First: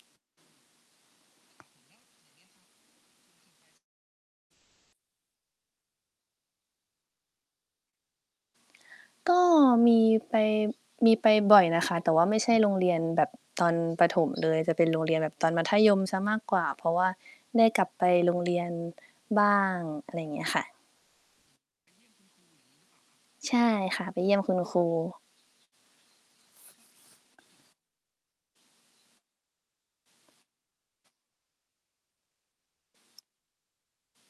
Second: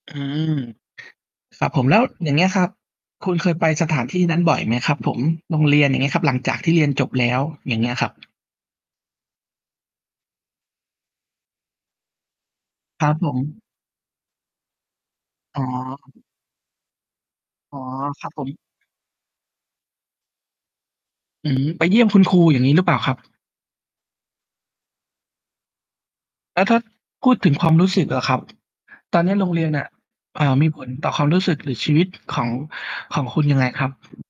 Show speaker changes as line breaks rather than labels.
อืม ครับผม แล้วอย่างเงี้ยครับ คุณเคยไปสถานที่นั้นบ่อยไหมครับผม? โรงเรียน อย่างเงี้ยครับ หลังจากที่เรียนจบแล้ว อย่างเงี้ยครับ
ก็มีไป มีไปบ่อยนะคะ แต่ว่าไม่ใช่โรงเรียน
ครับ
แบ
ผ
บต
ม
อนประถมเลย แต่เป็นโรงเรียนแบบตอน
อ๋
ม
อ
ัธยม
ครับ
เสี
ผ
ย
ม
มากกว่า เพราะว่าได้
อ๋
ก
อ
ลับไป
ครั
โร
บ
ง
ผ
เ
ม
รียนบ้าง อะไรเงี้ยค่ะ
อืม ไปเยี่ยมคุณครู อย่างงี้หรือเปล่าครับ?
ใช่ค่ะ ไปเยี่ยมคุณครู
แล้วถ้าพูดถึง ความ รู้สึกล่ะครับ ตอนเนี้ยโรงเรียนน่ะ เอ่อ มีผลต่อความรู้สึก หรือชีวิตของ ของคุณยังไงครับ?